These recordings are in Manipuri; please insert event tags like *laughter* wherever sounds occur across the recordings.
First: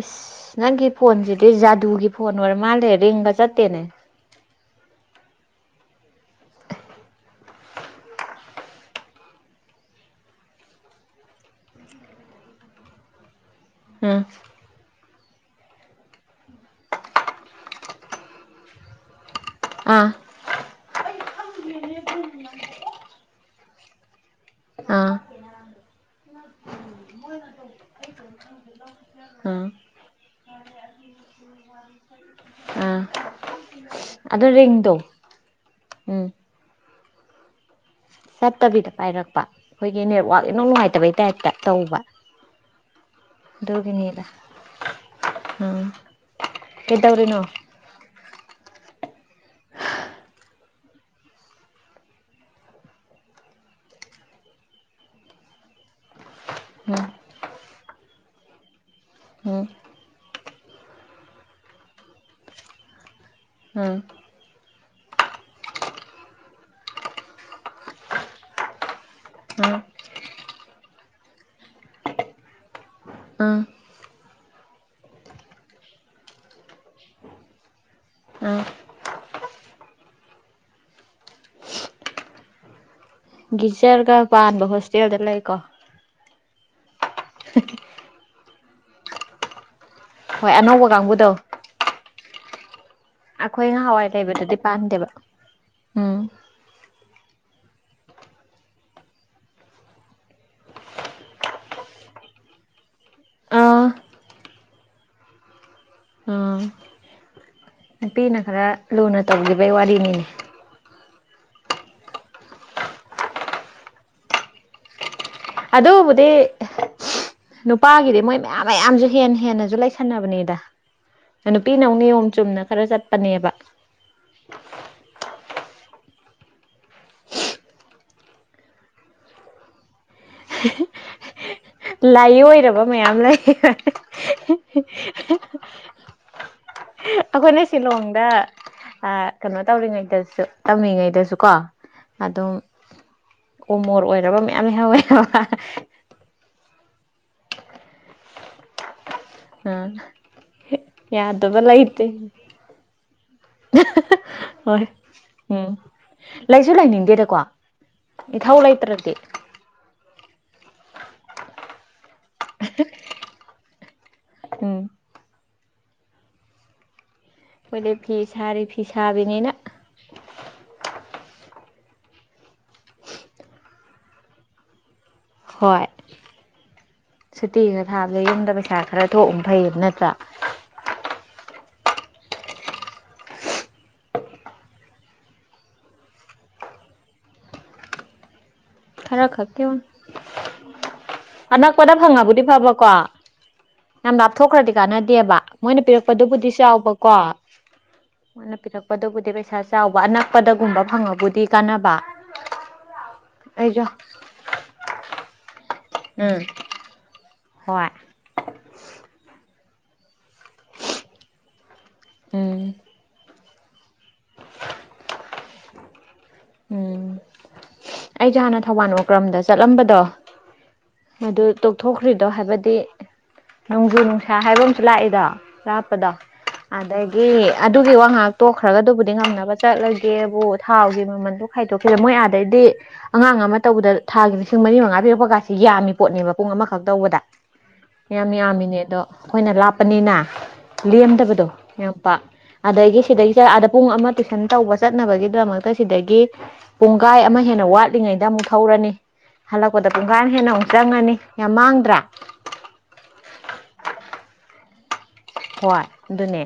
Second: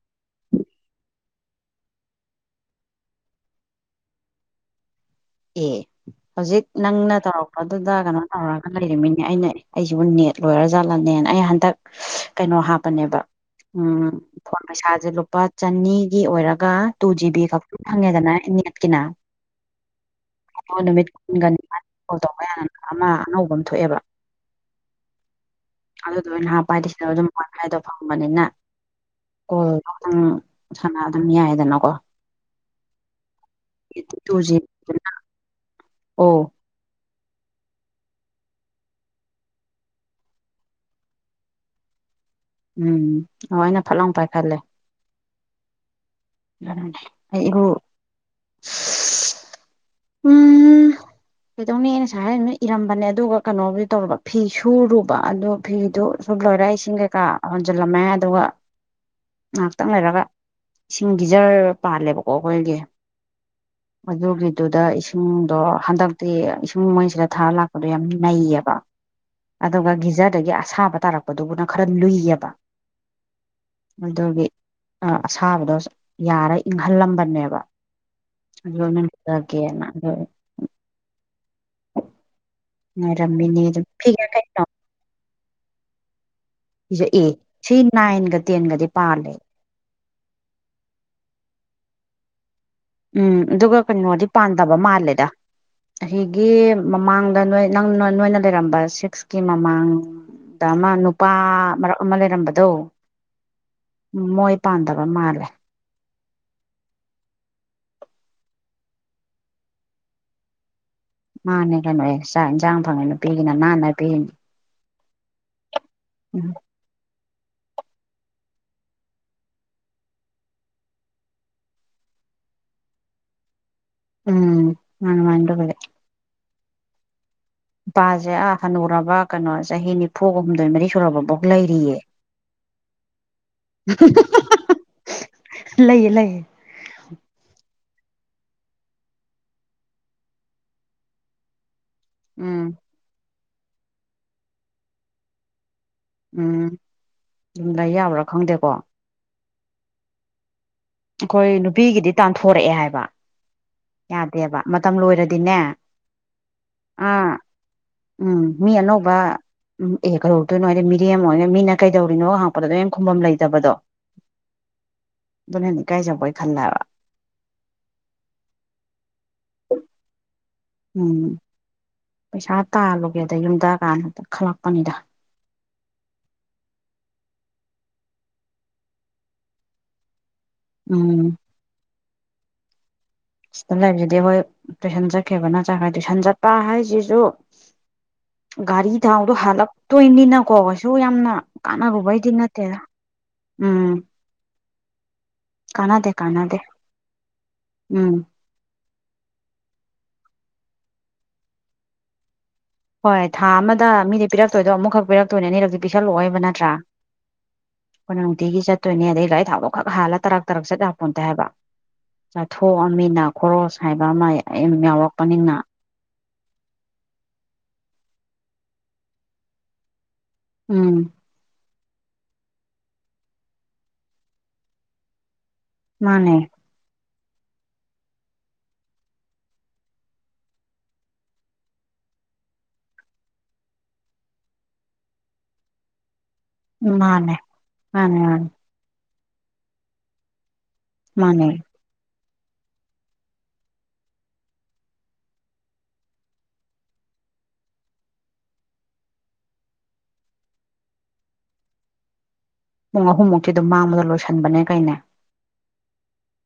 ꯏꯁ ꯅꯪꯒꯤ ꯐꯣꯟꯖꯤꯗꯤ ꯖꯥꯗꯨꯒꯤ ꯐꯣꯟ ꯑꯣꯏꯔ ꯃꯥꯜꯂꯦ ꯔꯤꯡꯒ ꯆꯠꯇꯦꯅꯦ꯫ ꯑꯦ ꯍꯧꯖꯤꯛ ꯅꯪꯅ ꯇꯧꯔꯛꯄꯗꯨꯗ ꯀꯩꯅꯣ ꯇꯧꯔꯒ ꯂꯩꯔꯝꯃꯤꯅꯦ ꯑꯩꯅ ꯑꯩꯁꯤꯕꯨ ꯅꯦꯠ ꯂꯣꯏꯔꯖꯥꯠꯂꯅꯦꯅ ꯑꯩ ꯍꯟꯗꯛ ꯀꯩꯅꯣ ꯍꯥꯞꯄꯅꯦꯕ ꯎꯝ ꯄꯩꯁꯥꯖꯦ ꯂꯨꯄꯥ ꯆꯅꯤꯒꯤ ꯑꯣꯏꯔꯒ ꯇꯨ ꯖꯤꯕꯤ ꯈꯛꯇꯪ ꯐꯪꯉꯦꯗꯅ ꯅꯦꯠꯀꯤꯅ ꯑꯥ ꯑꯗꯣ ꯅꯨꯃꯤꯠ ꯀꯨꯟꯒꯅꯤꯄꯥꯟ ꯀꯣꯜ ꯇꯧꯕ ꯌꯥꯅ ꯑꯃ ꯑꯅꯧꯕ ꯑꯃ ꯊꯣꯛꯑꯦꯕ ꯑꯥ ꯑꯗꯨꯗꯣ ꯑꯣꯏ ꯍꯥꯞꯄ ꯁꯤꯗ ꯑꯗꯨꯝ ꯀꯋꯥꯐ꯭ꯂꯥꯏꯗꯣ ꯐꯪꯕꯅꯤꯅ ꯑꯥ ꯀꯣꯜꯗꯣꯇꯪ ꯁꯥꯟꯅ ꯑꯗꯨꯝ ꯌꯥꯏꯗꯅꯀꯣ ꯑꯥ ꯑꯗꯨ ꯇꯨꯖꯦ ꯔꯤꯡꯗꯣ ꯎꯝ ꯑꯣ ꯆꯠꯇꯕꯤꯗ ꯄꯥꯏꯔꯛꯄ ꯑꯩꯈꯣꯏꯒꯤ ꯅꯦꯠꯋꯥꯛ ꯏꯅꯨꯡ ꯅꯨꯡꯉꯥꯏꯇꯕꯩ ꯇꯥꯏꯞꯇ ꯇꯧꯕ ꯎꯝ ꯑꯃꯥꯏꯅ ꯐꯠ ꯂꯥꯎ ꯑꯗꯨꯒꯤꯅꯤꯗ ꯄꯥꯏꯈꯠꯂꯦ ꯎꯝ ꯀꯩꯗꯧꯔꯤꯅꯣ ꯑꯩ ꯏꯔꯨ ꯎꯝ ꯀꯩꯗꯧꯅꯤ ꯑꯩꯅ ꯉꯁꯥꯏ ꯏꯔꯝꯕꯅꯦ ꯑꯗꯨꯒ ꯀꯩꯅꯣꯕꯨꯗꯤ ꯇꯧꯔꯝꯕ ꯐꯤ ꯁꯨꯔꯨꯕ ꯑꯗꯣ ꯐꯤꯗꯣ ꯁꯨ ꯂꯣꯏꯔꯦ ꯏꯁꯤꯡ ꯎꯝ ꯀꯩꯀꯥ ꯍꯣꯟꯖꯜꯂꯝꯃꯦ ꯑꯗꯨꯒ *inaudible* *inaudible* ꯎꯝ ꯉꯥꯏꯍꯥꯛꯇꯪ ꯂꯩꯔꯒ ꯏꯁꯤꯡꯗꯤꯖꯔ ꯄꯥꯜꯂꯦꯕꯀꯣ ꯑꯩꯈꯣꯏꯒꯤ ꯎꯝ ꯃꯗꯨꯒꯤ ꯑꯗꯨꯗ ꯏꯁꯤꯡꯗꯣ ꯍꯟꯗꯛꯇꯤ ꯏꯁꯤꯡ ꯃꯣꯏꯁꯤꯗ ꯊꯥꯔ ꯂꯥꯛꯄꯗꯣ ꯌꯥꯝ ꯅꯩꯌꯦꯕ ꯎꯝ ꯑꯗꯨꯒ ꯒꯤꯖꯔꯗꯒꯤ ꯑꯁꯥꯕ ꯇꯥꯔꯛꯄꯗꯨꯕꯨꯅ ꯈꯔ ꯂꯨꯏꯑꯦꯕ ꯎꯝ ꯃꯗꯨꯒꯤ ꯑꯁꯥꯕꯗꯣ ꯌꯥꯔ ꯏꯪꯍꯜꯂꯝꯕꯅꯦꯕ ꯎꯝ ꯑꯗꯨ ꯏꯔꯨꯖꯒꯦꯅ ꯉꯥꯏꯔꯝꯃꯤ ꯒꯤꯖꯔꯒ ꯄꯥꯟꯕ ꯍꯣꯁꯇꯦꯜꯗ ꯂꯩꯀꯣ ꯒꯤꯖꯔ ꯑꯦ ꯁꯤ ꯅꯥꯏꯟꯒ ꯇꯦꯟꯒꯗꯤ ꯄꯥꯜꯂꯦ ꯍꯣꯏ ꯑꯅꯧꯕ ꯀꯥꯡꯕꯨꯗꯣ ꯎꯝ ꯑꯩꯈꯣꯏ ꯑꯗꯨꯒ ꯉꯍꯥꯟꯋꯥꯏ ꯀꯩꯅꯣꯗꯤ ꯂꯩꯕꯗꯨꯗꯤ ꯄꯥꯟꯗꯕ ꯄꯥꯟꯗꯦꯕ ꯃꯥꯜꯂꯦꯗ ꯎꯝ ꯑꯁꯤꯒꯤ ꯃꯃꯥꯡꯗ ꯅꯣꯏ ꯅꯪꯅ ꯅꯣꯏꯅ ꯂꯩꯔꯝꯕ ꯁꯤꯛꯁꯀꯤ ꯃꯃꯥꯡ ꯑꯃ ꯅꯨꯄꯥ ꯃꯔꯛ ꯑꯃ ꯂꯩꯔꯝꯕꯗꯣ ꯑꯥ ꯎꯝ ꯃꯣꯏ ꯄꯥꯟꯗꯕ ꯃꯥꯜꯂꯦ ꯑꯥ ꯅꯨꯄꯤꯅ ꯈꯔ ꯂꯨꯅ ꯇꯧꯈꯤꯕꯩ ꯋꯥꯔꯤꯅꯤꯅꯦ ꯃꯥꯅꯦ ꯀꯩꯅꯣꯌꯦ ꯆꯥꯛ ꯏꯟꯁꯥꯡ ꯐꯪꯉꯦ ꯅꯨꯄꯤꯒꯤꯅ ꯅꯥꯟꯅ ꯄꯤꯔꯤꯅꯤ ꯑꯗꯨꯕꯨꯗꯤ ꯎꯝ ꯅꯨꯄꯥꯒꯤꯗꯤ ꯃꯣꯏ ꯃꯌꯥꯝ ꯃꯌꯥꯝꯁꯨ ꯍꯦꯟꯅ ꯍꯦꯟꯅꯁꯨ ꯂꯩꯁꯟꯅꯕꯅꯤꯗ ꯅꯨꯄꯤꯅ ꯃꯨꯛ ꯅꯤꯌꯣꯝ ꯆꯨꯝꯅ ꯈꯔ ꯆꯠꯄꯅꯦꯕ ꯎꯝ ꯃꯥꯟꯅꯦ ꯃꯥꯟꯅꯦ ꯄꯥꯁꯦ ꯑꯥ ꯍꯅꯨꯔꯕ ꯀꯩꯅꯣ ꯆꯍꯤ ꯅꯤ ꯐꯨꯒ ꯍꯨꯝꯗꯣꯏ ꯃꯔꯤ ꯁꯨꯔꯕꯐꯥꯎ ꯂꯩꯔꯤꯌꯦ ꯂꯥꯏꯑꯣꯏꯔꯕ ꯃꯌꯥꯝ ꯂꯩ ꯂꯩꯌꯦ ꯂꯩꯌꯦ ꯑꯩꯈꯣꯏꯅ ꯁꯤꯂꯣꯡꯗ ꯑ ꯀꯩꯅꯣ ꯇꯧꯔꯤꯉꯩꯗꯁꯨ ꯇꯝꯃꯤꯉꯩꯗꯁꯨ ꯀꯣ ꯑꯗꯨꯝ ꯎꯝ ꯑꯣꯃꯣꯔ ꯑꯣꯏꯔꯕ ꯃꯌꯥꯝ ꯂꯩꯍꯧꯋꯦꯕ ꯎꯝ ꯑꯗꯨꯨꯝ ꯂꯩ ꯌꯥꯕ꯭ꯔꯥ ꯈꯪꯗꯦꯀꯣ ꯎꯝ ꯑꯩꯈꯣꯏ ꯌꯥꯗꯕ ꯂꯩꯇꯦ ꯅꯨꯄꯤꯒꯤꯗꯤ ꯇꯥꯟꯊꯣꯔꯛꯑꯦ ꯍꯥꯏꯕ ꯌꯥꯗꯦꯕ ꯍꯣꯏ ꯃꯇꯝ ꯂꯣꯏꯔꯗꯤꯅꯦ ꯎꯝ ꯂꯩꯁꯨ ꯑꯥ ꯂꯩꯅꯤꯡꯗꯦꯗꯀꯣ ꯎꯝ ꯏꯊꯧ ꯃꯤ ꯂꯩꯇ꯭ꯔꯗꯤ ꯑꯅꯧꯕ ꯎꯝ ꯑꯦ ꯀꯔꯧꯛꯇꯣꯏꯅꯣ ꯍꯥꯏꯗꯤ ꯃꯤꯔꯦꯝ ꯑꯣꯏꯅ ꯃꯤꯅ ꯀꯩꯗꯧꯔꯤꯅꯣ ꯍꯥꯡꯉꯛꯄꯗ ꯑꯗꯨ ꯑ ꯈꯕꯝ ꯂꯩꯇꯕꯗꯣ ꯎꯝ ꯑꯗꯨꯅ ꯍꯦꯟ ꯏꯀꯥꯏꯖꯕꯣꯏ ꯈꯜꯂꯦꯕ ꯑꯩꯈꯣꯏꯗꯤ ꯐꯤꯁꯥꯔꯤ ꯐꯤꯁꯥꯕꯤꯅꯤꯅ *unintelligible* ꯄꯩꯁꯥ ꯇꯥꯜꯂꯨꯒꯦꯗ ꯌꯨꯝꯗ ꯀꯥꯟꯗ ꯈꯜꯂꯛꯄꯅꯤꯗ ꯍꯣꯏ ꯁꯨꯇꯤꯒ ꯊꯥꯕꯗ ꯌꯨꯝꯗ ꯄꯩꯁꯥ ꯈꯔ ꯊꯣꯛꯎꯕꯅ ꯐꯩꯌꯦꯕ ꯅꯠꯇ꯭ꯔꯥ ꯎꯝ ꯁꯤꯗꯂꯩꯕꯁꯤ ꯑꯩꯈꯣꯏ ꯇꯨꯏꯁꯟ ꯆꯠꯈꯤꯕꯅ ꯆꯠꯈ꯭ꯔꯦ ꯇꯨꯏꯁꯟ ꯆꯠꯄ ꯍꯥꯏꯁꯤꯁꯨ ꯒꯥꯔꯤ ꯈꯔ ꯊꯥꯎꯗꯣ ꯈꯛꯀꯤ ꯍꯜꯂꯛꯇꯣꯏꯅꯤꯅꯀꯣ ꯀꯩꯁꯨ ꯌꯥꯝꯅ ꯑꯅꯛꯄꯗ ꯀꯥꯟꯅꯔꯨꯕꯩꯗꯤ ꯐꯪꯉꯕꯨꯗꯤ ꯅꯠꯇꯦꯗ ꯎꯝ ꯊꯣꯛꯈ꯭ꯔꯗꯤ ꯀꯥꯟꯅꯗꯦꯕ ꯃꯣꯏꯅ ꯀꯥꯟꯅꯗꯦ ꯄꯤꯔꯛꯄꯗꯨꯕꯨꯗꯤ ꯀꯥꯟꯅꯗꯦ ꯌꯥꯎꯕꯀꯣ ꯎꯝ ꯃꫭꯏꯅ ꯄꯤꯔꯛꯄꯗꯕꯨꯗꯤ ꯄꯩꯁꯥ ꯆꯥꯎꯕ ꯑꯅꯛꯄꯗꯒꯨꯝꯕ ꯐꯪꯉꯕꯨꯗꯤ ꯀꯥꯟꯅꯕ ꯍꯣꯏ ꯊꯥ ꯑꯩꯁꯨ ꯑꯃꯗ ꯃꯤꯗꯤ ꯄꯤꯔꯛꯇꯣꯏꯗꯣ ꯑꯃꯨꯛꯈꯛ ꯄꯤꯔꯛꯇꯣꯏꯅꯦ ꯑꯅꯤꯔꯛꯇꯤ ꯎꯝ ꯄꯤꯁꯜꯂꯛꯑꯣꯕ ꯅꯠꯇ꯭ꯔꯥ ꯍꯣꯏ ꯅꯨꯡꯇꯤꯒꯤ ꯆꯠꯇꯣꯏꯅꯦ ꯑꯗꯩ ꯒꯥꯔꯤ ꯊꯥꯎꯗꯣ ꯈꯛ ꯍꯥꯜꯂ ꯇꯔꯛ ꯇꯔꯛ ꯆꯠꯂ ꯍꯥꯞꯄꯣꯇ ꯍꯥꯏꯕ ꯎꯝ ꯆꯥꯊꯣꯛꯑ ꯃꯤꯅ ꯈꯣꯔꯣꯁ ꯍꯥꯏꯕ ꯑꯃ ꯌꯥꯎꯔꯛꯄꯅꯤꯅ ꯎꯝ ꯑꯩꯁꯦ ꯍꯥꯟꯅ ꯊꯧꯕꯥꯜ ꯑꯣꯀ꯭ꯔꯝꯗ ꯆꯠꯂꯝꯕꯗꯣ ꯎꯝ ꯃꯗꯨ ꯇꯣꯛꯊꯣꯛꯈ꯭ꯔꯤꯗꯣ ꯍꯥꯏꯕꯗꯤ ꯅꯣꯡꯖꯨ ꯅꯨꯡꯁꯥ ꯍꯥꯏꯕ ꯑꯃꯁꯨ ꯂꯥꯛꯏꯗꯣ ꯄꯨꯔ ꯗꯣ ꯃꯥꯅꯦ ꯑꯗꯒꯤ ꯑꯗꯨꯒꯤ ꯋꯥ ꯉꯍꯥꯛ ꯇꯣꯛꯈ꯭ꯔꯒꯗꯨꯕꯨꯗꯤ ꯉꯝꯅꯕ ꯆꯠꯂ ꯀꯦꯕꯨ ꯊꯥꯎꯒꯤ ꯃꯃꯜꯗꯣ ꯈꯥꯏꯗꯣꯛꯈꯤꯕꯗ ꯃꯣꯏ ꯑꯥꯗꯗꯤ ꯑꯉꯥꯡ ꯑꯃ ꯇꯧꯕꯗ ꯊꯥꯒꯤ ꯂꯤꯁꯤꯡ ꯃꯔꯤ ꯃꯉꯥ ꯄꯤꯔꯛꯄ ꯀꯁꯦ ꯌꯥꯝꯃꯤ ꯄꯣꯠꯅꯦꯕ ꯄꯨꯡ ꯑꯃꯈꯛ ꯇꯧꯕꯗ ꯃꯥꯅꯦ ꯃꯥꯅꯦ ꯌꯥꯝ ꯃꯥꯅꯦ ꯌꯥꯝꯃꯤꯅꯦ ꯑꯗꯣ ꯑꯩꯈꯣꯏꯅ ꯂꯥꯞꯄꯅꯤꯅ ꯂꯦꯝꯗꯕꯗꯣ ꯃꯥꯅꯦ ꯌꯥꯝ ꯄꯥꯛ ꯑꯗꯒꯤ ꯁꯤꯗꯩꯗ ꯑꯥꯗ ꯄꯨꯡ ꯑꯃ ꯇꯨꯋꯏꯁꯟ ꯇꯧꯕꯁ ꯆꯠꯅꯕꯒꯤꯗꯃꯛꯇ ꯁꯤꯗꯒꯤ ꯄꯨꯡꯈꯥꯏ ꯑꯃ ꯍꯦꯟꯅ ꯋꯥꯠꯂꯤꯉꯩꯗ ꯑꯃꯨꯛ ꯊꯧꯔꯅꯤ ꯍꯜꯂꯛꯄꯗ ꯄꯨꯡꯈꯥ ꯑꯃ ꯍꯦꯟꯅ ꯑꯃꯨꯛ ꯆꯪꯉꯅꯤ ꯌꯥꯝ ꯃꯥꯡꯗ꯭ꯔꯥ ꯄꯨꯡ ꯑꯍꯨꯝꯃꯨꯛꯇꯤ ꯑꯗꯨꯝ ꯃꯥꯡꯕꯗ ꯂꯣꯏꯁꯤꯟꯕꯅꯦ ꯀꯩꯅꯦ ꯍꯣꯏ ꯑꯗꯨꯅꯦ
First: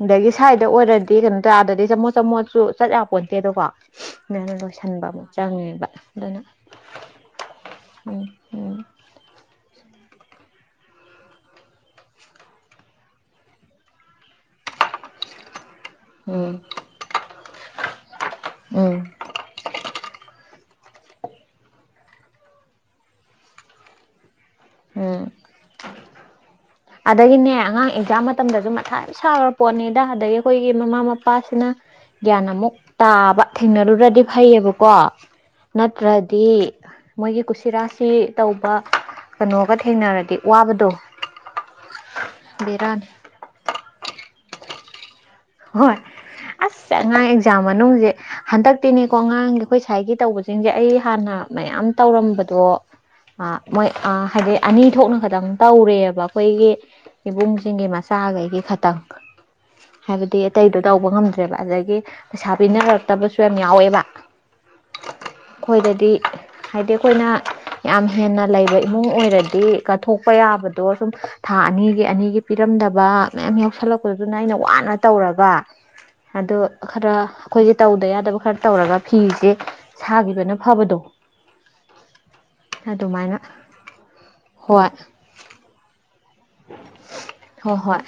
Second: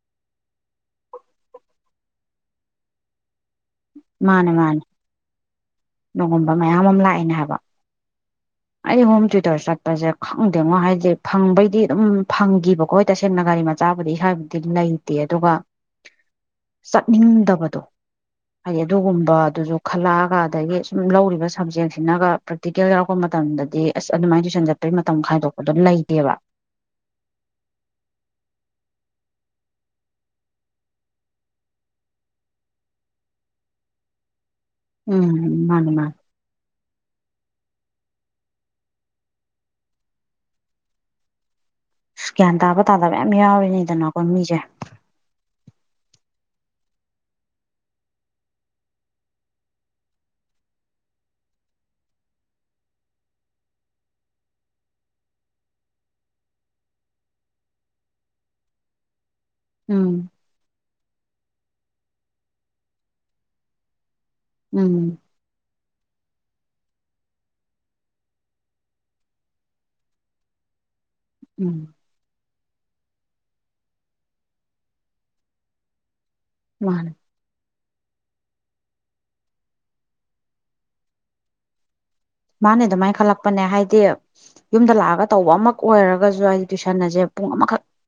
ꯑꯗꯒꯤ ꯁ꯭ꯋꯥꯗ ꯑꯣꯏꯔꯗꯤ ꯀꯩꯅꯣ ꯇꯧꯔꯗꯗꯤ ꯆꯃꯣꯠ ꯆꯃꯣꯠꯁꯨ ꯆꯠ ꯌꯥꯄꯣꯟꯠꯇꯦꯗꯀꯣ ꯃꯥꯅꯦ ꯃꯥꯅꯦ ꯑꯗꯨꯅ ꯅꯣꯡꯉꯕ ꯃꯌꯥꯝ ꯑꯃ ꯂꯥꯛꯏꯅꯦ ꯍꯥꯏꯕ ꯎꯝ ꯎꯝ ꯑꯩ ꯍꯣꯝ ꯇꯨꯏꯇꯔ ꯆꯠ ꯄꯁꯦ ꯈꯪꯗꯦꯉꯣ ꯍꯥꯏꯗꯤ ꯐꯪꯕꯩꯗꯤ ꯑꯗꯨꯝ ꯐꯪꯈꯤꯕꯀꯣ ꯍꯣꯏ ꯇꯁꯦꯡꯅ ꯒꯥꯔꯤ ꯃꯆꯥꯕꯨꯗꯤ ꯏꯁꯥꯕꯨꯗꯤ ꯑꯗꯨꯝ ꯂꯩ ꯗꯦ ꯑꯗꯨꯒ ꯎꯝ ꯆꯠꯅꯤꯡꯗꯕꯗꯣ ꯍꯥꯏꯗꯤ ꯎꯝ ꯑꯗꯨꯒꯨꯝꯕꯗꯨꯁꯨ ꯈꯜꯂꯛꯑꯒ ꯑꯗꯒꯤ ꯁꯨꯝ ꯂꯧꯔꯤꯕ ꯁꯕꯖꯦꯛꯁꯤꯅꯒ ꯄ꯭ꯔꯦꯛꯇꯤꯀꯦꯜ ꯌꯥꯎꯔꯛꯄ ꯃꯇꯝꯗꯗꯤ ꯑꯁ ꯑꯗꯨꯃꯥꯏꯅ ꯇꯣꯏꯁꯟ ꯆꯠꯄꯩ ꯃꯇꯝ ꯎꯝ ꯈꯥꯏꯗꯣꯛꯄꯗꫭ ꯂꯩꯇꯦꯕ ꯑꯗꯒꯤꯅꯦ ꯑꯉꯥꯡ ꯑꯦꯛꯖꯥꯝ ꯃꯇꯝꯗꯁꯨ ꯃꯊꯥ ꯌꯥꯝ ꯁꯥꯥꯈꯔ ꯄꯣꯠꯅꯤꯗ ꯑꯗꯒꯤ ꯑꯩꯈꯣꯏꯒꯤ ꯃꯃꯥ ꯃꯄꯥꯁꯤꯅ ꯒ꯭ꯌꯥꯟ ꯑꯃꯨꯛ ꯇꯥꯕ ꯊꯦꯡꯅꯔꯨꯔꯗꯤ ꯐꯩꯌꯦꯕꯀꯣ ꯎꯝ ꯃꯥꯅꯤ ꯅꯠꯇ꯭ꯔ ꯃꯥꯅꯤ ꯗꯤ ꯃꯣꯏꯒꯤ ꯀꯨꯁꯤꯔꯥꯁꯤ ꯇꯧꯕ ꯀꯩꯅꯣꯒ ꯊꯦꯡꯅꯔꯗꯤ ꯋꯥꯕꯗꯣ ꯑꯁ ꯒ꯭ꯌꯥꯟ ꯇꯥꯕ ꯕꯦꯔꯥꯅꯤ ꯇꯥꯗꯕ ꯌꯥꯝ ꯌꯥꯎꯔꯤꯅꯤꯗꯅꯀꫭ ꯃꯤꯁꯦ ꯍꯣꯏ ꯑꯁ ꯑꯉꯥꯡ ꯑꯦꯛꯖꯥꯝ ꯃꯅꯨꯡꯁꯦ ꯍꯟꯗꯛꯇꯤꯅꯦꯀꯣ ꯑꯉꯥꯡ ꯑꯩꯈꯣꯏ ꯁꯥꯏꯒꯤ ꯇꯧꯕꯁꯤꯡꯁꯦ ꯑꯩ ꯍꯥꯟꯅ ꯃꯌꯥꯝ ꯇꯧꯔꯝꯕꯗꯣ ꯑꯥ ꯃꯣꯏ ꯑꯥ ꯍꯥꯏꯗꯤ ꯑꯅꯤ ꯊꯣꯛꯅ ꯈꯇꯪ ꯇꯧꯔꯦꯕ ꯑꯩꯈꯣꯏꯒꯤ ꯏꯕꯨꯡꯁꯤꯡꯒꯤ ꯃꯆꯥꯈꯩꯒꯤ ꯈꯇꯪ ꯎꯝ ꯍꯥꯏꯕꯗꯤ ꯑꯇꯩꯗꯣ ꯇꯧꯕ ꯉꯝꯗ꯭ꯔꯦꯕ ꯑꯗꯒꯤ ꯄꯩꯁꯥ ꯄꯤꯅꯔꯛꯇꯕꯁꯨ ꯌꯥꯝ ꯌꯥꯎꯋꯦꯕ ꯎꯝ ꯑꯩꯈꯣꯏꯗꯗꯤ ꯍꯥꯏꯗꯤ ꯑꯩꯈꯣꯏꯅ ꯌꯥꯝ ꯍꯦꯟꯅ ꯂꯩꯕ ꯏꯃꯨꯡ ꯑꯣꯏꯔꯗꯤ ꯀꯠꯊꯣꯛꯄ ꯌꯥꯕꯗꯣ ꯑꯗ ꯁꯨꯝ ꯊꯥ ꯎꯝ ꯑꯅꯤꯒꯤ ꯑꯅꯤꯒꯤ ꯄꯤꯔꯝꯗꯕ ꯃꯌꯥꯝ ꯌꯥꯎꯁꯜꯂꯛꯄꯗꯨꯅ ꯑꯩꯅ ꯋꯥꯅ ꯇꯧꯔꯒ ꯑꯗꯨ ꯃꯥꯅꯦ ꯈꯔ ꯑꯩꯈꯣꯏꯒꯤ ꯇꯧꯗ ꯌꯥꯗꯕ ꯈꯔ ꯇꯧꯔꯒ ꯐꯤꯁꯦ ꯁꯥꯈꯤꯕꯅ ꯐꯕꯗꯣ ꯃꯥꯅꯦ ꯑꯗꯨꯃꯥꯏꯅ ꯈꯜꯂꯛꯄꯅꯦ ꯍꯥꯏꯗꯤ ꯍꯣꯏ ꯌꯨꯝꯗ ꯂꯥꯛꯑꯒ ꯇꯧꯕ ꯑꯃ ꯑꯣꯏꯔꯒꯁꯨ ꯑꯩ ꯇꯨꯏꯁꯟ ꯑꯁꯦ ꯄꯨꯡ ꯍꯣꯏ ꯑꯃꯈꯛ ꯍꯣꯏ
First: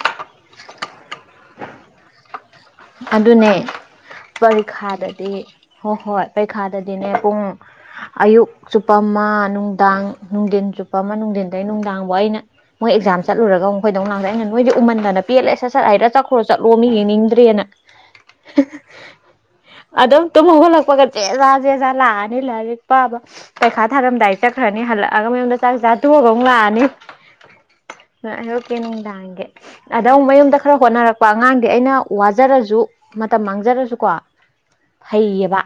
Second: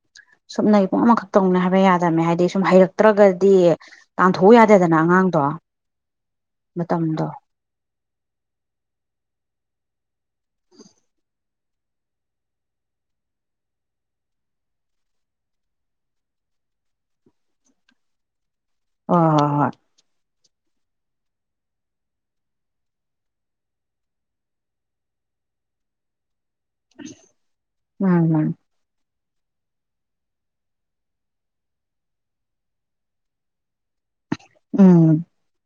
ꯁꯨꯞꯅꯒꯤ ꯄꯨꯡ ꯑꯃꯈꯛ ꯇꯧꯅꯤ ꯍꯥꯏꯕ ꯌꯥꯗꯕꯃꯦ ꯍꯥꯏꯗꯤ ꯁꯨꯝ ꯍꯩꯔꯛ ꯑꯗꯨꯅꯦ ꯄꯔꯤꯈꯥꯗꯗꯤ ꯑꯉꯥꯡꯗꯣ ꯍꯣꯏ ꯍꯣꯏ ꯄꯔꯤꯈꯥꯗꯗꯤꯅꯦ ꯃꯇꯝꯗꯣ ꯄꯨꯡ ꯑꯌꯨꯛ ꯆꯨꯞꯄ ꯑꯃ ꯅꯨꯡꯗꯥꯡ ꯅꯨꯡꯊꯤꯟ ꯆꯨꯞꯄ ꯑꯃ ꯅꯨꯡꯊꯤꯟꯗꯒꯤ ꯅꯨꯡꯗꯥꯡꯐꯥꯎ ꯑꯩꯅ ꯃꯣꯏ ꯑꯦꯛꯖꯥꯝ ꯆꯠꯨꯔꯒ ꯃꯈꯣꯏꯗꯧꯛ ꯂꯥꯡꯁ ꯑꯩꯅ ꯅꯣꯏꯗꯤ ꯎꯃꯟꯗ ꯄꯦꯜꯂꯦꯁ ꯁꯠ ꯍꯥꯏꯔ ꯆꯠꯈ꯭ꯔꯣ ꯆꯠꯂꯣ ꯃꯤ ꯌꯦꯡꯅꯤꯡꯗ꯭ꯔꯦꯅ *inaudible* ꯑꯣ ꯍ ꯍ ꯑꯗꯨꯝ ꯇꯨꯝ ꯍꯧꯒꯠꯂꯛꯄꯒ ꯆꯦꯖꯥ ꯆꯦꯖꯥ ꯂꯥꯛꯑꯅꯤ ꯂꯥꯏꯔꯤꯛ ꯄꯥꯕ ꯄꯩꯈꯥ ꯊꯥꯔꯝꯗꯥꯏ ꯆꯠ꯭ꯈꯔꯅꯤ ꯍꯜꯂꯛꯑꯒ ꯃꯌꯨꯝꯗ ꯆꯥꯛ ꯆꯥꯊꯣꯛꯑꯒ ꯑꯃꯨꯛ ꯍꯣꯏ ꯍꯣꯏ ꯂꯥꯛꯑꯅꯤ *unintelligible* ꯅꯨꯡꯗꯥꯡꯒꯤ ꯑꯗ ꯃꯌꯨꯝꯗ ꯈꯔ ꯍꯣꯠꯅꯔꯛꯄ ꯑꯉꯥꯡꯗꯤ ꯑꯩꯅ ꯋꯥ ꯖꯔꯁꯨ ꯃꯇꯝ ꯃꯥꯡꯖꯔꯁꯨꯀꯣ ꯎꯝ ꯎꯝ ꯐꯩꯌꯦꯕ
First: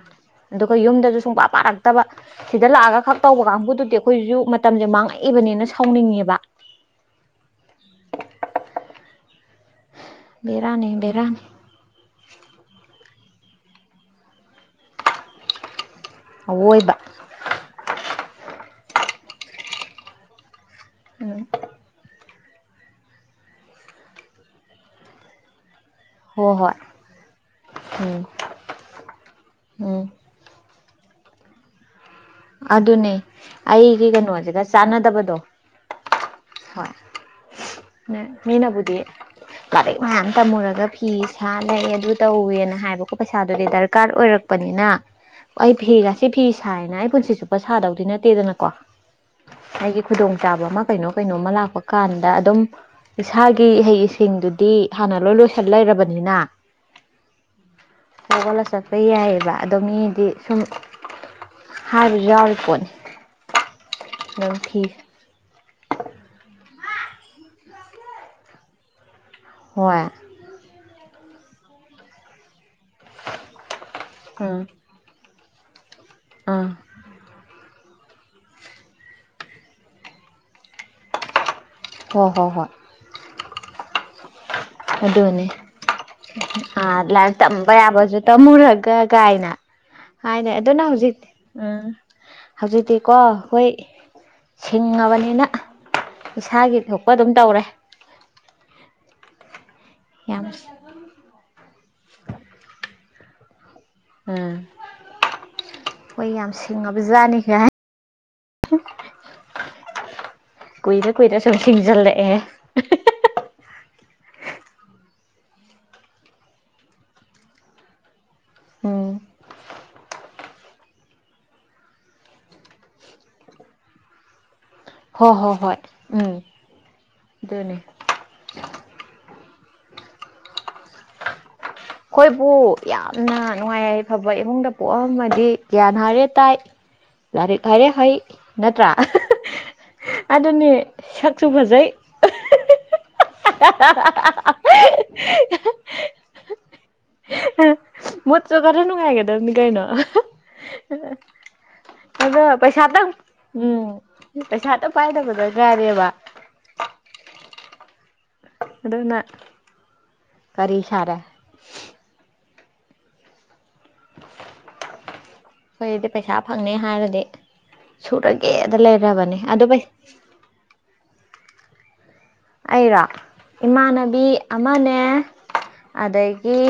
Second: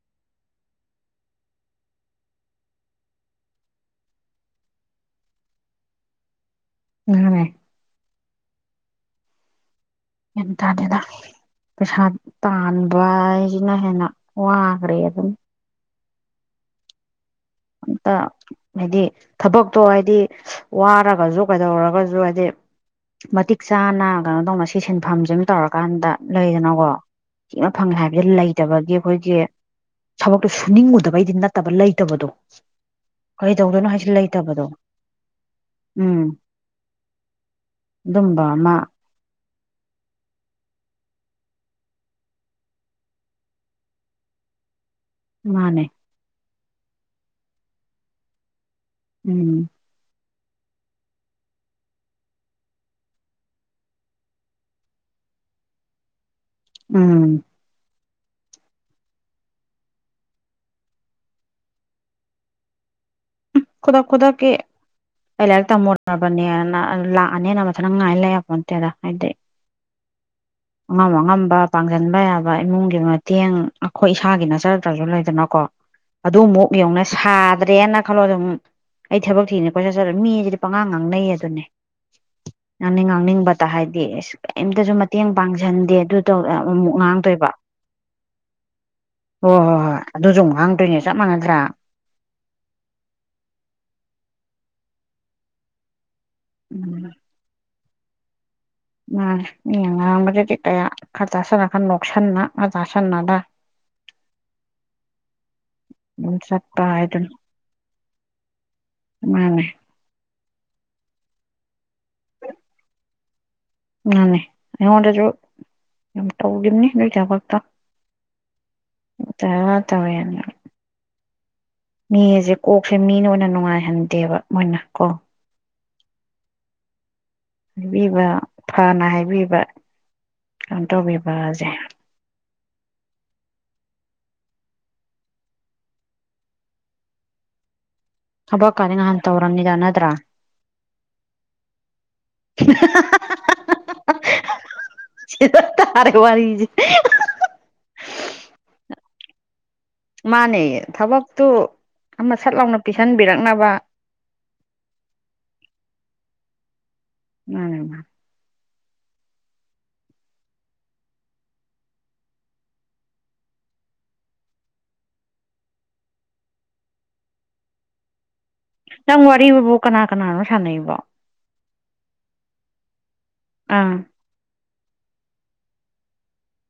ꯑꯗꯨꯒ ꯌꯨꯝꯗꯁꯨ ꯁꯨꯡꯄꯥ ꯄꯥꯔꯛꯇꯕ ꯁꯤꯗ ꯂꯥꯛꯑꯒ ꯈꯛ ꯇꯧꯕ ꯀꯥꯡꯕꯨꯗꯨꯗꯤ ꯑꯩꯈꯣꯏꯁꯨ ꯃꯇꯝꯁꯦ ꯃꯥꯡꯉꯛꯏꯕꯅꯤꯅ ꯁꯥꯎꯅꯤꯡꯉꯦꯕ ꯉꯥꯡꯉꯦ ꯕꯦꯔꯥꯅꯤ ꯃꯦꯟꯇꯥꯗꯦꯗ ꯕꯦꯔꯥꯅꯤ ꯄꯩꯁꯥ ꯇꯥꯟꯕ ꯍꯥꯏꯁꯤꯅ ꯍꯦꯟꯅ ꯋꯥꯈ꯭ꯔꯦ ꯑꯗꯨꯝ ꯑꯋꯣꯏꯕ ꯑꯝꯇ ꯍꯥꯏꯗꯤ ꯊꯕꯛꯇꯣ ꯍꯥꯏꯗꯤ ꯋꯥꯔꯒꯁꯨ ꯎꯝ ꯀꯩꯗꯧꯔꯒꯁꯨ ꯍꯥꯏꯗꯤ ꯃꯇꯤꯛ ꯆꯥꯅ ꯀꯩꯅꯣ ꯇꯧꯅ ꯁꯤ ꯁꯤꯟꯐꯝꯁꯤꯃ ꯇꯧꯔꯀꯥꯟꯗ ꯍꯣꯏ ꯍꯣꯏ ꯂꯩꯗꯅꯀꯣ ꯁꯤꯃꯥ ꯐꯪꯉꯦ ꯎꯝ ꯍꯥꯏꯕꯁꯤ ꯂꯩꯇꯕꯒꯤ ꯑꯩꯈꯣꯏꯒꯤ ꯎꯝ ꯊꯕꯛ ꯁꯨꯅꯤꯡꯉꯨꯗꯕꯩꯗꯤ ꯅꯠꯇꯕ ꯂꯩꯇꯕꯗꯣ ꯑꯗꯨꯅꯦ ꯀꯩꯗꯧꯗꯣꯏꯅꯣ ꯑꯩꯒꯤ ꯍꯥꯏꯁꯤ ꯀꯩꯅꯣꯁꯤꯒ ꯂꯩꯇꯕꯗꯣ ꯆꯥꯟꯅꯗꯕꯗꯣ ꯎꯝ ꯍꯣꯏ ꯑꯗꯨꯝꯕ ꯑꯃ ꯃꯤꯅꯥꯕꯨꯗꯤ ꯂꯥꯏꯔꯤꯛ ꯃꯌꯥꯝ ꯇꯝꯃꯨꯔꯒ ꯐꯤ ꯁꯥ ꯂꯩꯔꯦ ꯑꯗꯨ ꯇꯧꯋꯦꯅ ꯍꯥꯏꯕꯀꯣ ꯄꯩꯁꯥꯗꯨꯗꯤ ꯗꯔꯀꯥꯔ ꯑꯣꯏꯔꯛ ꯄꯅꯤꯅ ꯑꯩ ꯃꯥꯅꯦ ꯐꯤꯒꯁꯤ ꯁꯤ ꯐꯤ ꯁꯥꯏꯅ ꯑꯩ ꯄꯨꯟꯁꯤ ꯆꯨꯞꯄ ꯁꯥꯗꯧꯗꯤ ꯅꯠꯇꯦꯗꯅꯀꯣ ꯎꯝ ꯑꯩꯒꯤ ꯈꯨꯗꯣꯡꯆꯥꯥꯕ ꯑꯃ ꯀꯩꯅꯣ ꯀꯩꯅꯣꯃ ꯂꯥꯛꯄ ꯀꯥꯟꯗ ꯑꯗꯨꯝ ꯏꯁꯥꯒꯤ ꯏꯍꯩ ꯏꯁꯤꯡꯗꯨꯗꯤ ꯍꯥꯟꯅ ꯂꯣꯏ ꯂꯣꯏꯁꯤꯜ ꯂꯩꯔꯕꯅꯤꯅ ꯎꯝ ꯍꯧꯒꯠꯂꯥ ꯆꯠꯄ ꯌꯥꯏꯑꯦꯕ ꯑꯗꯣ ꯃꯤꯗꯤ ꯁꯨꯝ ꯍꯥꯏꯕꯁꯨ ꯌꯥꯎꯔꯤ ꯄꯣꯠꯅꯤ ꯈꯨꯗꯛ ꯈꯨꯗꯛꯀꯤ ꯑꯗꯨꯝ ꯐꯤ ꯑꯩ ꯂꯥꯏꯔꯤꯛ ꯇꯝꯃꯨꯔꯕꯅꯦꯅ ꯂꯥꯛꯑꯅꯦꯅ ꯉꯥꯏꯂꯩ ꯌꯥꯄꯣꯟꯇꯦꯗ ꯍꯥꯏꯗꯤ ꯍꯣꯏ ꯑꯉꯝ ꯑꯉꯝꯕ ꯄꯥꯡꯁꯤꯟꯕ ꯌꯥꯕ ꯏꯃꯨꯡꯒꯤ ꯃꯇꯦꯡ ꯑꯩꯈꯣꯏ ꯏꯁꯥꯒꯤ ꯑꯥ ꯅꯠꯆꯥ ꯭ꯔꯁꯨ ꯂꯩꯗꯅꯀꯣ ꯑꯥ ꯑꯗꯨꯃꯨꯛ ꯌꯦꯡꯉꯨꯅꯦ ꯁꯥꯗ꯭ꯔꯦꯅ ꯈꯜꯂꯣ ꯑꯗꯨꯃꯨꯛ ꯑꯩ ꯊꯕꯛ ꯊꯤꯅꯤ ꯀꯣꯏ ꯆꯠꯆꯠꯂꯥ ꯃꯤꯁꯤꯗꯤ ꯄꯉꯥꯡ ꯉꯥꯡꯅꯩ ꯑꯗꯨꯅꯦ ꯍꯣ ꯍꯣ ꯍꯣꯏ ꯉꯥꯡꯅꯤꯡ ꯉꯥꯡꯅꯤꯡꯕꯇ ꯍꯥꯏꯗꯤ ꯑꯁ ꯀꯩꯝꯇꯁꯨ ꯃꯇꯦꯡ ꯄꯥꯡꯁꯤꯟꯗꯦ ꯑꯗꯨ ꯇꯧ ꯑ ꯑꯃꯨꯛ ꯂꯥꯏꯔꯤꯛ ꯉꯥꯡꯗꯣꯏꯕ ꯇꯝꯕ ꯌꯥꯕꯁꯨ ꯇꯝꯃꯨꯔꯒ ꯒꯥꯏꯅ ꯍꯣꯏ ꯍꯣꯏ ꯍꯣꯏ ꯑꯗꯨꯁꯨ ꯍꯥꯏꯅꯦ ꯑꯃꯨꯛ ꯑꯗꯨꯅ ꯉꯥꯡꯗꯣꯏꯅꯦ ꯆꯞ ꯍꯧꯖꯤꯛ ꯃꯥꯟꯅꯗ꯭ꯔꯥ ꯑ ꯍꯧꯖꯤꯛꯇꯤꯀꯣ ꯑꯩꯈꯣꯏ ꯁꯤꯡꯉꯕꯅꯤꯅ ꯏꯁꯥꯒꯤ ꯎꯝ ꯊꯣꯛꯄ ꯑꯗꯨꯝ ꯇꯧꯔꯦ ꯎꯝ ꯃꯤꯅ ꯌꯥꯝ ꯉꯥꯡꯕꯗꯨꯗꯤ ꯀꯌꯥ ꯈꯥ ꯇꯥꯁꯤꯟꯅ ꯈꯥ ꯅꯣꯛꯁꯟꯅ ꯈꯥ ꯇꯥꯁꯟꯅꯗ ꯎꯝ ꯈꯣꯏ ꯑꯗꯨꯝ ꯌꯥꯝ ꯆꯠꯄ ꯁꯤꯡꯉꯕ ꯍꯥꯏꯗꯨꯅꯤ ꯖꯥꯠꯅꯤ ꯒꯥꯏ ꯃꯥꯅꯤ ꯀꯨꯏꯔ ꯀꯨꯏꯔ ꯁꯨꯝ ꯁꯤꯡꯖꯜꯂꯛꯑꯦ *unintelligible* ꯃꯥꯅꯦ ꯑꯩꯉꯣꯟꯗꯁꯨ ꯌꯥꯝ ꯇꯧꯈꯤꯕꯅꯤ ꯅꯣꯏ *unintelligible* ꯎꯝ ꯇꯥꯔꯥ ꯇꯧꯋꯦ *unintelligible* ꯃꯤ ꯍꯥꯏꯁꯦ ꯀꯣꯛꯁꯦ ꯃꯤꯅ ꯑꯣꯏꯅ ꯅꯨꯡꯉꯥꯏꯍꯟꯗꯦꯕ ꯃꯣꯏꯅ ꯀꯣ ꯍꯣꯏ ꯍꯣꯏ ꯍꯣꯏ ꯎꯝ ꯎꯝ ꯕꯤꯕ ꯐꯅ ꯍꯥꯏꯕꯤꯕ ꯀꯩꯅꯣ ꯇꯧꯕꯤꯕꯁꯦ ꯑꯩꯈꯣꯏꯕꯨ ꯌꯥꯝꯅ ꯅꯨꯡꯉꯥꯏ ꯌꯥꯐꯕ ꯏꯃꯨꯡꯗ ꯄꯣꯛꯑꯝꯃꯗꯤ ꯒ꯭ꯌꯥꯟ ꯍꯥꯏꯥꯔꯦ ꯇꯥꯏ ꯂꯥꯏꯔꯤꯛ ꯍꯥꯏꯔꯂ ꯍꯩ ꯅꯠꯇ꯭ꯔꯥ ꯊꯕꯛꯀꯗꯤ ꯑ ꯉꯍꯥꯟ ꯍꯥ ꯇꯧꯔꯝꯅꯤꯗ ꯅꯠꯇ꯭ꯔꯥ ꯍꯥ ꯑꯗꯨꯅꯤ ꯁꯛꯁꯨ ꯐꯖꯩ *unintelligible* ꯍ ꯃꯣꯠꯁꯨ ꯈꯗ ꯅꯨꯡꯉꯥꯏꯒꯗꯕꯅꯤ ꯀꯩꯅꯣ ꯃꯥꯅꯦ ꯊꯕꯛꯇꯨ ꯑꯃ ꯑꯗꯣ ꯁꯠ ꯂꯥꯎꯅ ꯄꯩꯁꯥꯇꯪ ꯄꯤꯁꯤꯟꯕꯤꯔꯛꯅꯕ ꯎꯝ ꯄꯩꯁꯥꯇ ꯄꯥꯏꯗꯕ ꯗꯔꯀꯥꯔꯕ ꯎꯝ ꯑꯗꯨꯗꯅ ꯀꯔꯤ ꯁꯔꯦ ꯑꯩꯈꯣꯏꯗꯤ ꯄꯩꯁꯥ ꯐꯪꯅꯤ ꯍꯥꯏꯔꯗꯤ ꯁꯨꯔꯒꯦꯗ ꯂꯩꯔꯕꯅꯤ ꯑꯗꯨꯩ ꯅ ꯊꯥꯟꯕ ꯑꯩꯔꯣ ꯑꯥ ꯏꯃꯥꯟꯅꯕꯤ ꯑꯃꯅꯦ ꯑꯗꯒꯤ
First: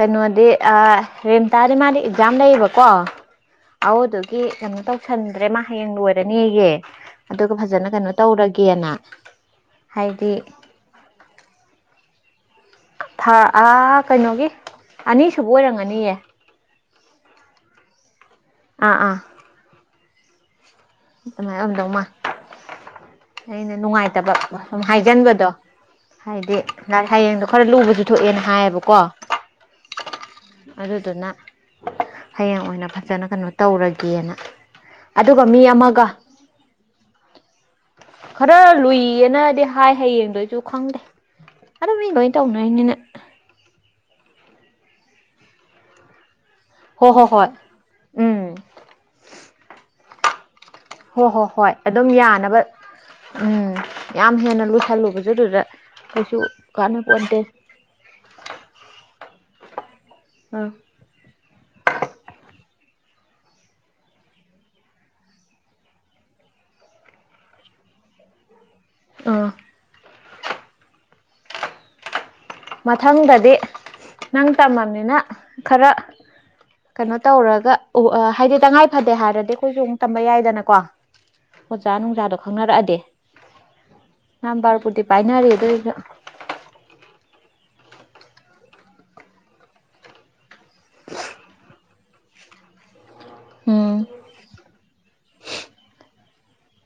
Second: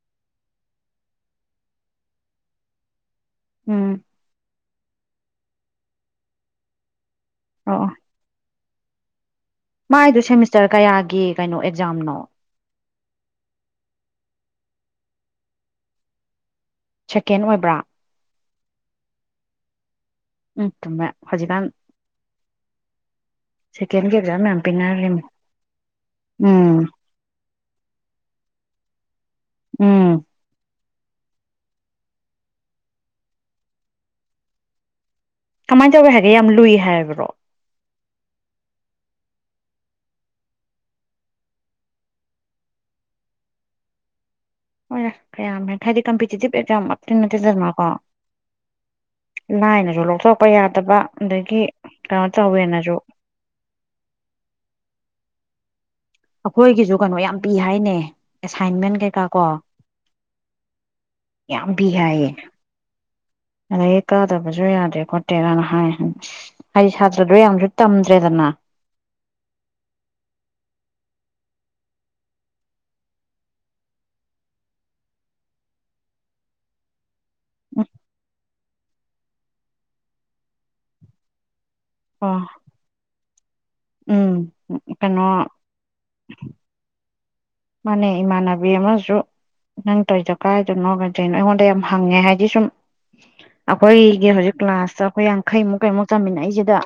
ꯀꯩꯅꯣꯗꯤ ꯔꯦꯟꯇꯥꯗꯤ ꯃꯥꯗꯤ ꯑꯦꯛꯖꯥꯝ ꯂꯩꯌꯦꯕꯀꯣ ꯑ ꯎꯝ ꯑꯗꯨꯒꯤ ꯀꯩꯅꯣ ꯇꯧꯁꯟꯗ꯭ꯔꯦ ꯃꯥ ꯍꯌꯦꯡ ꯂꯣꯏꯔꯅꯦꯌꯦ ꯑꯗꯨꯒ ꯑꯣ ꯐꯖꯅ ꯀꯩꯅꯣ ꯇꯧꯔꯒꯦꯅ ꯃꯥꯏꯗꯨ ꯍꯥꯏꯗꯤ ꯁꯦꯃꯤꯁꯇꯔ ꯀꯌꯥꯒꯤ ꯀꯩꯅꯣ ꯑꯦꯛꯖꯥꯝꯅꯣ ꯊꯥ ꯀꯩꯅꯣꯒꯤ ꯑꯅꯤꯁꯨꯕ ꯑꯣꯏꯔꯝꯒꯅꯤꯌꯦ ꯁꯦꯀꯦꯟ ꯑꯣꯏꯕ꯭ꯔꯥ ꯑꯥ ꯑꯥ ꯎꯠꯇꯃꯦ ꯑꯗꯨꯃꯥꯏꯅ ꯑꯃꯝꯗꯧ ꯃꯥ ꯑꯩꯅ ꯁꯦꯀꯦꯟꯒꯤ ꯅꯨꯡꯉꯥꯏꯇꯕ ꯑꯦꯛꯖꯥꯝ ꯃꯌꯥꯝ ꯁꯨꯝ ꯄꯤꯅꯔꯤꯝ ꯍꯥꯏꯖꯤꯟꯕꯗꯣ ꯍꯥꯏꯗꯤ ꯎꯝ ꯂ ꯍꯌꯦꯡꯗꯣ ꯈꯔ ꯂꯨꯕꯁꯨ ꯊꯣꯛꯑꯦꯅ ꯍꯥꯏꯌꯦꯕꯀꯣ ꯎꯝ ꯑꯗꯨꯗꯨꯅ ꯍꯌꯦꯡ ꯑꯣꯏꯅ ꯐꯖꯅ ꯀꯩꯅꯣ ꯇꯧꯔꯒꯦꯅ ꯑꯗꯨꯒ ꯃꯤ ꯀꯃꯥꯏꯅ ꯑꯃꯒ ꯇꯧꯋꯦ ꯍꯥꯏꯒꯦ ꯌꯥꯝ ꯂꯨꯏ ꯍꯥꯏꯕ꯭ꯔꯣ ꯈꯔ ꯂꯨꯏꯌꯦꯅꯗꯤ ꯍꯥꯏ ꯍꯌꯦꯡꯗꯣꯏꯁꯨ ꯈꯪꯗꯦ ꯑꯗꯨ ꯃꯤ ꯂꯣꯏꯅ ꯇꯧꯅꯔꯤꯅꯤꯅ ꯍꯣꯏ ꯌꯥ ꯀꯌꯥꯝꯃꯦ ꯍꯥꯏꯗꯤ ꯀꯝꯄꯤꯇꯤꯇꯤꯞ ꯍꯣ ꯑꯦꯛꯖꯥꯝꯇꯤ ꯍꯣ ꯍꯣꯏ ꯅꯠꯇꯦꯗꯅꯀꯣ ꯎꯝ ꯂꯥꯏꯅꯁꯨ ꯂꯧꯊꯣꯛꯄ ꯌꯥꯗꯕ ꯍꯣ ꯍꯣ ꯑꯗꯒꯤ ꯍꯣꯏ ꯑꯗꯨꯝ ꯀꯩꯅꯣ ꯌꯥꯅꯕ ꯇꯧꯋꯦꯅꯁꯨ ꯎꯝ ꯌꯥꯝ ꯍꯦꯟꯅ ꯂꯣꯏꯁꯜꯂꯨꯕꯖ ꯑꯗꯨꯗ ꯀꯩꯁꯨ ꯑꯩꯈꯣꯏꯒꯤꯁꯨ ꯀꯩꯅꯣ ꯌꯥꯝ ꯀꯥꯟꯅꯄꯣꯟꯇꯦ ꯄꯤ ꯍꯥꯏꯅꯦ ꯑꯦꯁꯥꯏꯟꯃꯦꯟ ꯀꯩꯀꯥ ꯀꯣ ꯑꯥ ꯌꯥꯝ ꯄꯤ ꯍꯥꯏꯌꯦ ꯑꯗꯒꯤ ꯀꯥꯗꯕꯁꯨ ꯌꯥꯗꯦ ꯈꯣꯠꯇꯦꯔꯅ ꯍꯥꯏ ꯍꯥꯏꯗꯤ ꯁꯥꯇ꯭ꯔꯗꯣ ꯌꯥꯝꯁꯨ ꯇꯝꯗ꯭ꯔꯦꯗꯅ ꯑꯥ ꯃꯊꯪꯗꯗꯤ ꯅꯪ ꯇꯝꯃꯅꯤꯅ ꯈꯔ ꯀꯩꯅꯣ ꯇꯧꯔꯒ ꯎ ꯍꯥꯏꯗꯤ ꯇꯉꯥꯏ ꯐꯗꯦ ꯍꯥꯏꯔꯗꯤ ꯑꯩꯈꯣꯏꯁꯨꯨꯛ ꯇꯝꯕ ꯌꯥꯏꯗꯅꯀꯣ ꯑꯣꯖꯥ ꯅꯨꯡꯖꯥꯗꯣ ꯑꯣ ꯈꯪꯅꯔꯛꯑꯗꯤ ꯎꯝ ꯅꯝꯕꯔꯄꯨꯔꯇꯤ ꯀꯩꯅꯣ ꯄꯥꯏꯅꯔꯦ ꯑꯗꯨꯗ ꯃꯥꯅꯦ ꯏꯃꯥꯟꯅꯕꯤ ꯑꯃꯁꯨ ꯅꯪ ꯇꯧꯔꯤꯗꯣ ꯀꯥꯏꯗꯅꯣ ꯀꯗꯔꯤꯅꯣ ꯑꯩꯉꯣꯟꯗ ꯌꯥꯝ ꯍꯪꯉꯦ ꯍꯥꯏꯗꯤ ꯁꯨꯝ ꯎꯝ ꯑꯩꯈꯣꯏꯒꯤ ꯍꯧꯖꯤꯛ ꯀ꯭ꯂꯥꯁꯇ ꯑꯩꯈꯣꯏ ꯌꯥꯡꯈꯩꯃꯨꯛ ꯀꯩꯃꯨꯛ ꯆꯥꯃꯤꯟꯅꯏꯁꯤꯗ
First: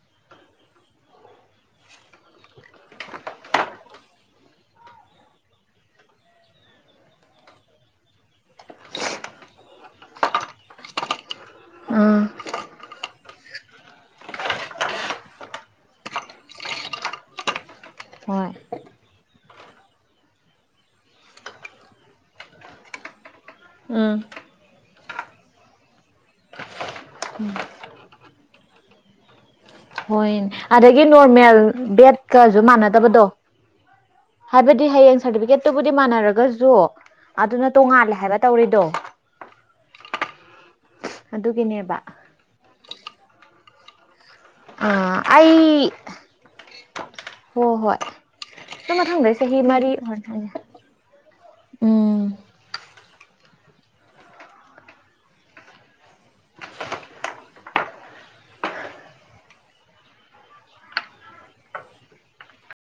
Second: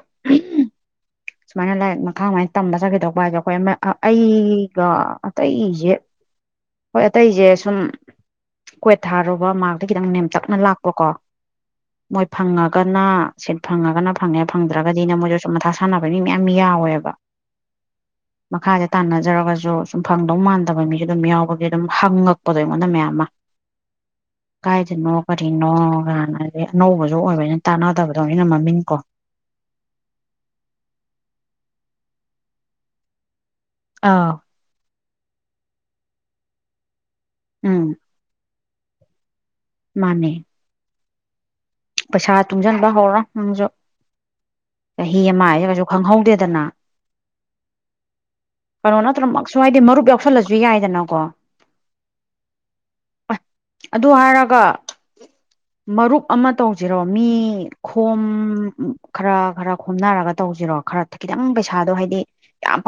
ꯁꯨꯃꯥꯏꯅ ꯂꯥꯏꯔꯤꯛ ꯃꯈꯥ ꯑꯗꯨꯃꯥꯏꯅ ꯇꯝꯕ ꯆꯠꯈꯤꯗꯧꯕ ꯍꯥꯏꯗꯣ ꯑꯩꯈꯣꯏ ꯑꯩꯒ ꯑꯇꯩꯁꯦ ꯍꯣꯏ ꯑꯇꯩꯁꯦ ꯁꯨꯝ ꯀꯣꯏꯠ ꯊꯥꯔꯨꯕ ꯃꯥꯛꯇ ꯈꯤꯇꯪ ꯅꯦꯝꯇꯛꯅ ꯂꯥꯛꯄꯀꯣ ꯃꯣꯏ ꯑꯥ ꯐꯪꯉꯒꯅ ꯁꯤꯠ ꯐꯪꯉꯒꯅ ꯐꯪꯉꯦ ꯐꯪꯗ꯭ꯔꯒꯗꯤꯅ ꯃꯣꯏꯗꯁꯨ ꯁꯨꯝ ꯃꯊꯥ ꯁꯥꯟꯅꯕꯅꯤ ꯃꯌꯥꯝ ꯌꯥꯎꯋꯦꯕ ꯑꯣ ꯃꯈꯥꯁꯦ ꯇꯥꯟꯅꯖꯔꯒꯁꯨ ꯁꯨꯝ ꯐꯪꯗꯧ ꯃꯥꯟꯗꯕ ꯃꯤꯁꯨ ꯑꯗꯨꯝ ꯌꯥꯎꯕꯒꯤ ꯑꯗꯨꯝ ꯍꯪꯉꯛꯄꯗꯣ ꯑꯩꯉꯣꯟꯗ ꯃꯌꯥꯝ ꯑꯃ ꯎꯝ ꯀꯥꯏꯗꯅꯣ ꯀꯔꯤꯅꯣ ꯍꯥꯟꯅꯗꯤ ꯑꯅꯧꯕꯁꯨ ꯑꯣꯏꯕꯅꯤꯅ ꯇꯥꯟꯅꯗꯕꯗꯣ ꯑꯩꯅ ꯃꯃꯤꯡ ꯀꯣ ꯍꯣꯏꯅꯦ ꯑꯗꯒꯤ ꯅꯣꯔꯃꯦꯜ ꯕꯦꯗꯀꯁꯨ ꯃꯥꯟꯅꯗꯕꯗꯣ ꯑꯥ ꯍꯥꯏꯕꯗꯤ ꯍꯌꯦꯡ ꯁꯥꯔꯇꯤꯐꯤꯀꯦꯠꯇꯨꯕꯨꯗꯤ ꯃꯥꯟꯅꯔꯒꯁꯨ ꯑꯗꯨꯅ ꯎꯝ ꯇꯣꯡꯉꯥꯜꯂꯦ ꯍꯥꯏꯕ ꯇꯧꯔꯤꯗꯣ ꯃꯥꯅꯦ ꯑꯗꯨꯒꯤꯅꯦꯕ ꯄꯩꯁꯥ ꯇꯨꯡꯁꯤꯟꯕ ꯍꯧꯔꯣ ꯅꯪꯁꯨ ꯑꯥ ꯆꯍꯤ ꯑꯃ ꯑꯩ ꯍꯥꯏꯁꯦ ꯀꯩꯁꯨ ꯈꯪꯍꯧꯗꯦꯗꯅ ꯍꯣꯏ ꯍꯣꯏ ꯑꯗꯨ ꯀꯩꯅꯣ ꯃꯊꯪꯗꯩ ꯅꯠꯇ꯭ꯔꯃꯛꯁꯨ ꯆꯍꯤ ꯍꯥꯏꯗꯤ ꯃꯔꯤ ꯃꯔꯨꯞ ꯌꯥꯎꯁꯜꯂꯁꯨ ꯌꯥꯏꯗꯅꯀꯣ ꯎꯝ ꯑꯁ ꯑꯗꯨ ꯍꯥꯏꯔꯒ ꯃꯔꯨꯞ ꯑꯃ ꯇꯧꯁꯤꯔꯣ ꯃꯤ ꯈꯣꯝ ꯈꯔ ꯈꯔ ꯈꯣꯝꯅꯔꯒ ꯇꯧꯁꯤꯔꯣ ꯈꯔ ꯈꯤꯇꯪ ꯄꯩꯁꯥꯗꯣ ꯍꯥꯏꯗꯤ ꯌꯥꯝ